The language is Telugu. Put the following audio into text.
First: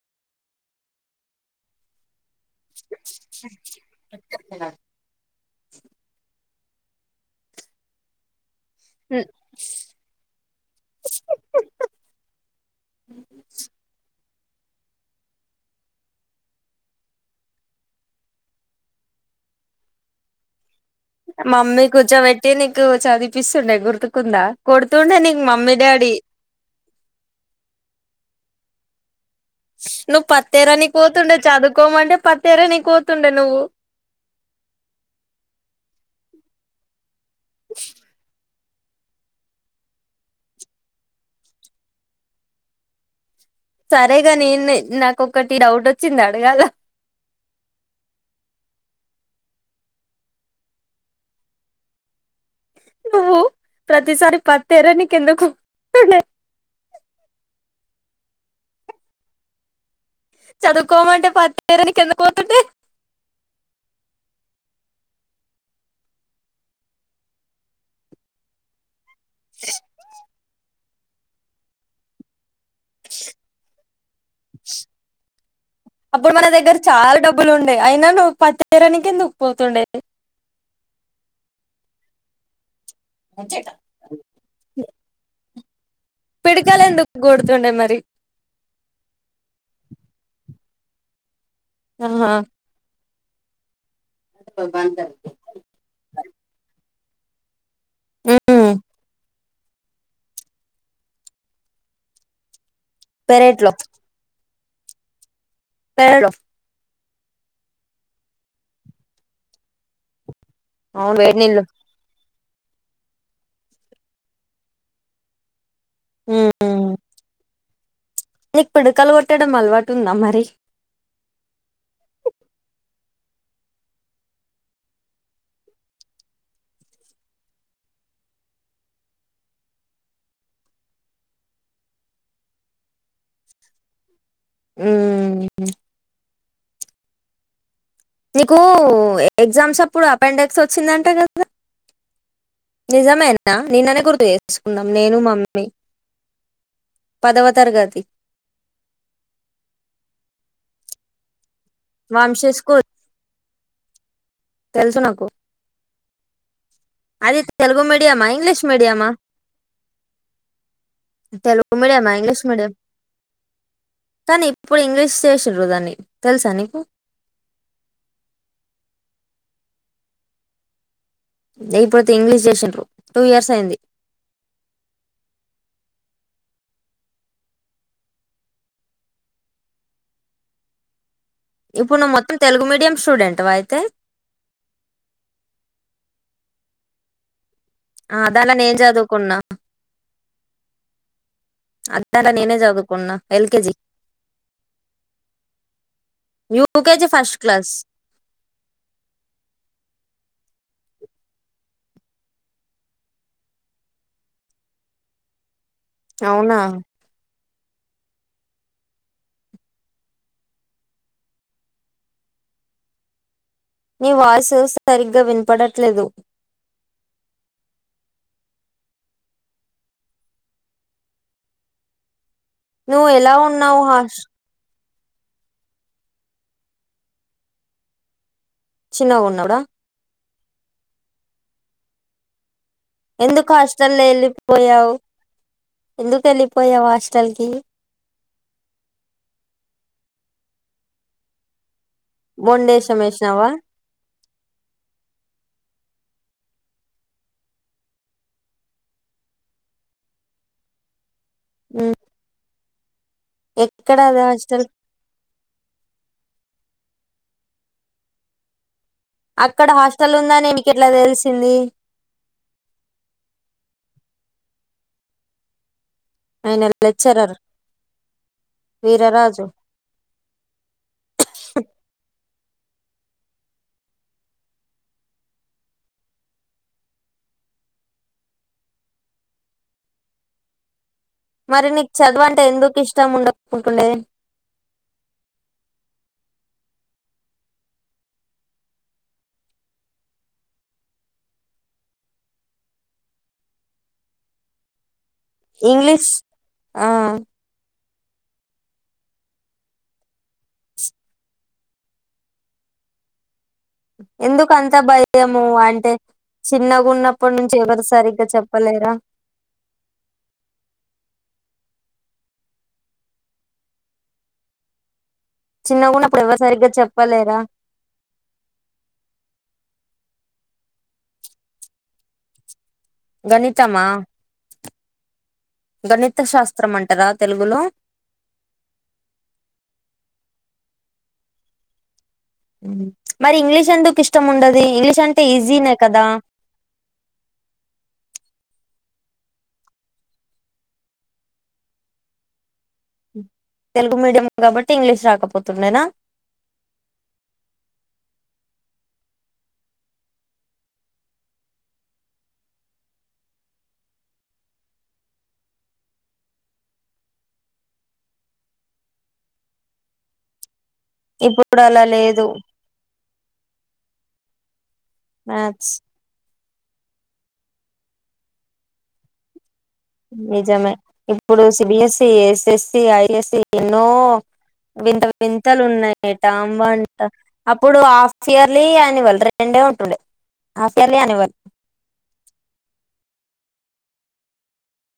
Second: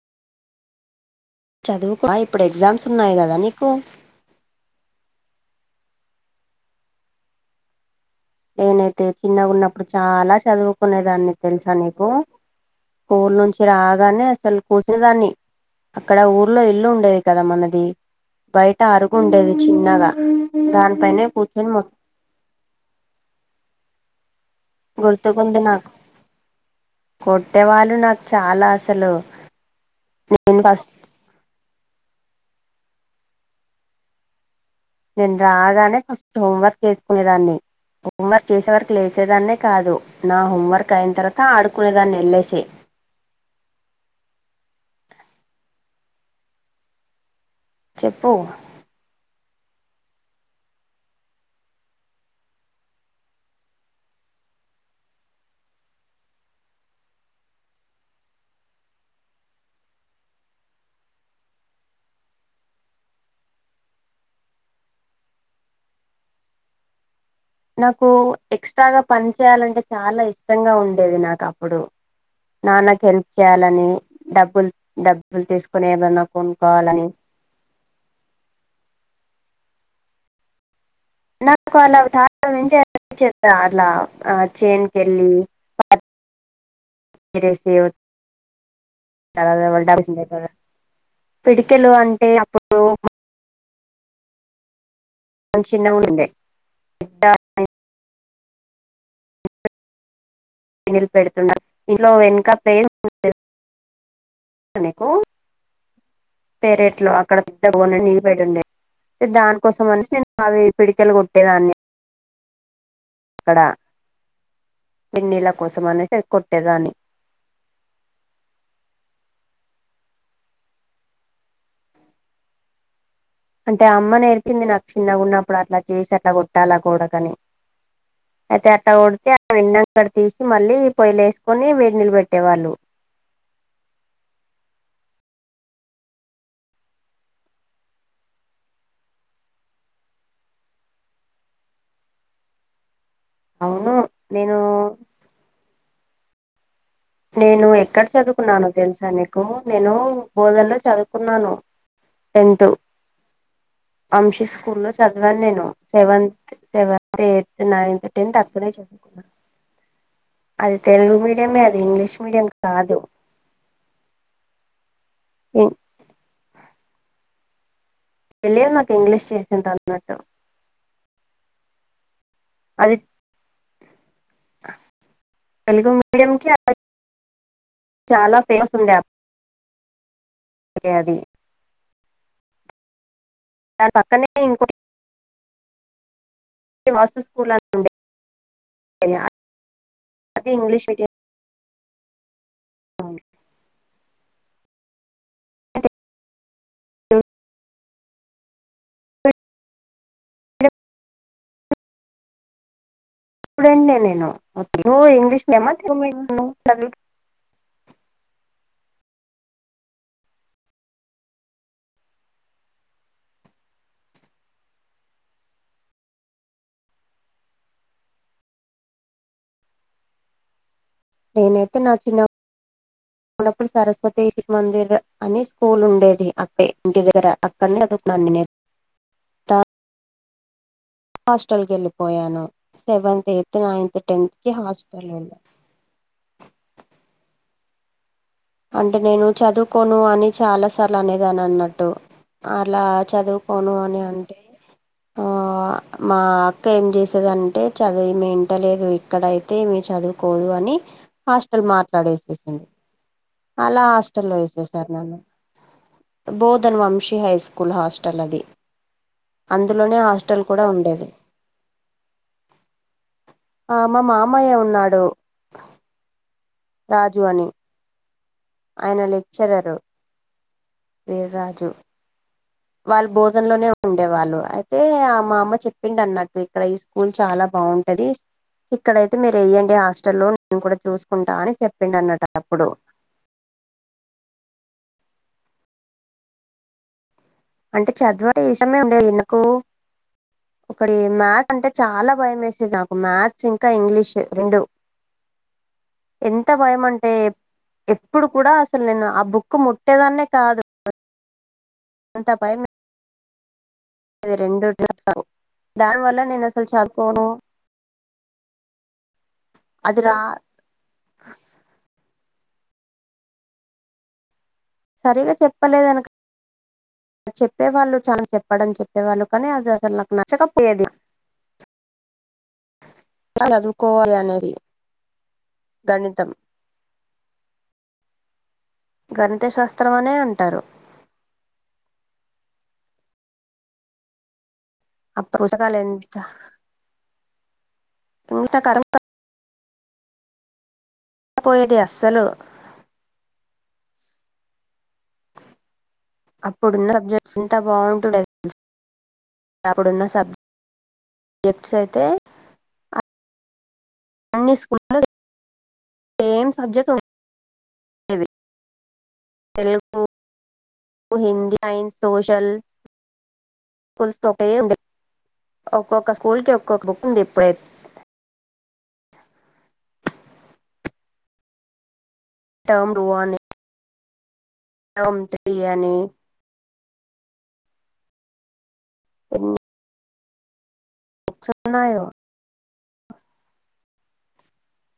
చదువుకోవ ఇప్పుడు ఎగ్జామ్స్ ఉన్నాయి కదా నీకు నేనైతే చిన్నగా ఉన్నప్పుడు చాలా చదువుకునేదాన్ని తెలుసా నీకు స్కూల్ నుంచి రాగానే అసలు కూర్చునేదాన్ని అక్కడ ఊర్లో ఇల్లు ఉండేది కదా మనది బయట అరుగుండేది చిన్నగా దాన్ మమ్మీ కూర్చోబెట్టి నీకు చదివిపిస్తుండే గుర్తుకుందా కొడుతుండే నీకు గుర్తుకుంది మమ్మీ నాకు డాడీ కొట్టేవాళ్ళు నాకు చాలా అసలు నువ్వు పత్తి నేను ఫస్ట్ ఎరనికి పోతుండే చదువుకోమంటే పత్తి ఎరనికి పోత్ డ నువ్వు నేను రాగానే ఫస్ట్ హోంవర్క్ చేసుకునేదాన్ని హోంవర్క్ చేసే వరకు లేసేదాన్నే కాదు నా హోంవర్క్ అయిన తర్వాత ఆడుకునేదాన్ని వెళ్ళసి సరేగా నేను నాకొక్కటి డౌట్ వచ్చింది అడగాల చెప్పు నువ్వు ప్రతిసారి పత్తి ఎరనికి ఎందుకు తుండె చదువుకోమంటే పత్తి ఏరనికి ఎందుకు పోతుండె నాకు ఎక్స్ట్రాగా పని చేయాలంటే చాలా ఇష్టంగా ఉం దు నాకప్పుడు నాన్న హెల్ప్ చేయాలని డబ్బులు డబ్బులు తీసుకు అప్పుడు మన దగ్గర చాలా డబ్బులు ఉండే అయినా నువ్వు పత్రానికి ఎందుకు పోతుండే అట్లా ఆ చేన్కి ఎళ్ళి పిడకలు ఎందుకు గొడుతుండే మరి పిడికెలు అంటే ఆహా అప్పుడు బందాల్ కొన్ చిన్నగుండె మ్ మ్ [unintelligible] పెడుతున్న ఇంట్లో వెనుక పేన్ పెరేట్లో కు [unintelligible] [unintelligible] దాని కోసం అనేసి అవి పిడికెలు అవును వేడి నీళ్ళు కొట్టేదాన్ని అక్కడ పిన్నీళ్ల కోసం అనేసి ఎ కొట్టేదాన్ని నిక్ పిడకలు కొట్టడం అలవాటు ఉందా మరి అంటే అమ్మ నేర్పింది నాక్ చిన్నగా ఉన్నప్పుడు అట్లా చేసి అట్లా కొట్టాలా కొడకాని అయితే అట్ట కొడితే ఆ వెన్నక్కడ తీసి మళ్ళీ పొయ్యిలేస్కొని వేడి నిళ్బెట్టేవాళ్ళు [unintelligible] నీకు ఎగ్జామ్స్ అప్పుడు ఆపండెక్స్ ఓచ్చిందంట కదా నిజమేనా అవును నిన్ననే గుర్తు నేను ఎస్కునం నేను మమ్మీ పదవ నేను తరగతి ఎక్కడ చదుకున్నాను తెలుసా నీకు నేను బోదల్లో చదుకున్నాను వంశీ టెన్త్ స్కూల్ అంశీ స్కూలో తెలుసు నాకు చదివాను నేను సెవంత్ సెవత్ అది ఎయిత్ తెలుగు నైన్త్ మీడియమా టెన్త్ ఇంగ్లీష్ అక్కనే మీడియమా చదుకున్నాను అది తెలుగు మీడియమే అద్ తెలుగు మీడియమా ఇంగ్లీష్ మీడియం కానీ ఇప్పుడు ఇంగ్లీష్ తెసిరు దాన్ని తెల్సా నీకు తెలియాదు నాకు ఇంగ్లీష్ చేసిన్ [inaudible] లేపోతే ఇంగ్లీష్ చేసిండ్రు అది టూ ఇయర్స్ అయింది [unintelligible] చాలా ఫేమస్ ఉందె [unintelligible] ఇప్పుడు ను మొత్తం తెలుగు మీడియం స్టూడెం దాని పక్కనే ఇంకోటి వస్తు స్కూల్ అ ఆ దాన్ల నేన్ చదువుకున్నా అది ఇంగ్లీష్ మీడియం అన్ దాంట్ల నెనే చదువుకున్న L KG UK G first class ఇపుడెనే నేను నువ్వు ఇంగ్లీష్ అవునా [unintelligible] నీ వాయిస్ ఉ సరిగ్గా వినపడట్లేదు నేనైతే నా చిన్న నువ్వు ఎలా పునపుడు ఉన్నావు హాస్ సరస్వతి మందిర్ అని స్కూల్ ఉండేది అపె ఇంటి దగ్గర అక్కనే [unintelligible] చిన్నగా ఉన్నాప్పుడా హాస్టల్కి ఏళ్ళిపోయాను సెవెంత్ ఎందుకు ఎయిత్ నైన్త్ టెన్త్ కి హాస్టల్ ఉండె ఎందుక్ ఏళ్లిపోయావ్ హాస్టల్ కి అంటే నేను చదువుకోను అని చాలా సార్లు అనేదాని అన్నట్టు అలా బొండేశం వేసినావా చదువుకోను అని అంటే ఆ మా అక్క ఏం చేసేదంటే చదువు ఇమె ఇంటలేదు ఇక్కడయితే ఇమె చదుకోదు అని హాస్టల్ ఉమ్, మాట్లాడేసేసింది ఎక్కడ అది లాస్టల్లో హాస్టల్ వేసేసారు నన్ను Bodhan Vamshi high school hostel అది అక్కడ అందులోనే హాస్టల్ ఉందని కూడా నీకు ఎట్లా ఉండేది తెలిసింది ఆ మా మామయ్య ఉన్నాడు ఆయన రాజు లెక్చరర్ అని ఆయన వీరరాజు లెక్చరరు వీర్రాజు వాళ్ బోధన్ లోనే ఉండేవాళ్ళు అయితే ఆ మామ చెప్పిండ్ అన్నట్టు ఇక్కడ ఈ స్కూల్ చాలా బ బవుంటది ఇక్కడయితే మీర్ ఎయండి హాస్టల్లో నేను కూడా చూస్ మరి నీకు చదువంటే ఎందుకు ఇష్టం ఉండక్ పోతుండే అంటే చదువా ఏ సమయం ఉండే ఎందుకు ఒకడి మ్యాథస్ అంటే చాలా భయం వేసేది నాకు మ్యాథ్స్ ఇంకా ఇంగ్లీష్ రెండు ఇంగ్లీష్ ఎంత భయం ఆ అంటే ఎప్ ఇప్పుడు కూడా అసలు నేను ఆ బుక్ ముట్టేదాన్నే కాదు అంత భయం వేసేది ఎందుకు అంత రెండుట్లో భయము అంటే దాని వల్ల నేను అసలు చిన్నగా చదువుకోను ఉన్నప్పటి నుంచి ఎవరు సరిగ్గా చెప్ప పలేరా అది రా సరిగా చెప్పలేదనక చిన్నగున్నప్పుడు ఎవరు సరిగ్గా చెప్పలేరా చెప్పేవాళ్ళు చాలా చెప్పడంని చెప్పేవాళ్ళు కానీ అది అద్ నాక్ నచ్చకపోయాది గణితమా గణిత గణితం శాస్త్రంమంటరా తెలుగులో గణిత శాస్త్రం అనే అంటారు మరి ఇంగ్లీష్ ఎందుకు ఇష్టం ఉండది ఇంగ్లీష్ ఆ అంటే ఈజీనే పుస్తకాలు ఎంత కదా ఇట కడ పపోయేది అస్సలు తెలుగు మీడియం కాబట్టి ఇంగ్లీష్ రాకపోతుండేనా అప్పుడున్న సబ్జెక్ట్స్ ఇంత బాగుంటుడు అప్పుడున్న సబ్ సబ్జెక్ట్స్ అయితే అన్ని స్కూళ్ళలు సేమ్ సబ్జెక్ట్ ఉ తెలుగు హిందీ ఇప్పుడు అలా అండ్ లేదు సోషల్ స్కూల్స్ ఒక ఉ మ్యాథ్స్ ఒక్కొక్క స్కూల్ కి ఒ బుక్ ఉంది ఇప్పుడై నిజమే ఇప్పుడు సిబిఎస్సి ఎస్ఎస్సి టర్మ్ టూ అని ఐఎస్సి ఎన్నో వింత టర్మ్ త్రీ వింతలు అని ఉన్నాయట అమ్బంట అప్పుడు హాఫ్ ఇయర్లీ నివల్ ఎన్ని రెండే ఉంటుండే హఫయర్లీ అనివల్ ఉన్నాయో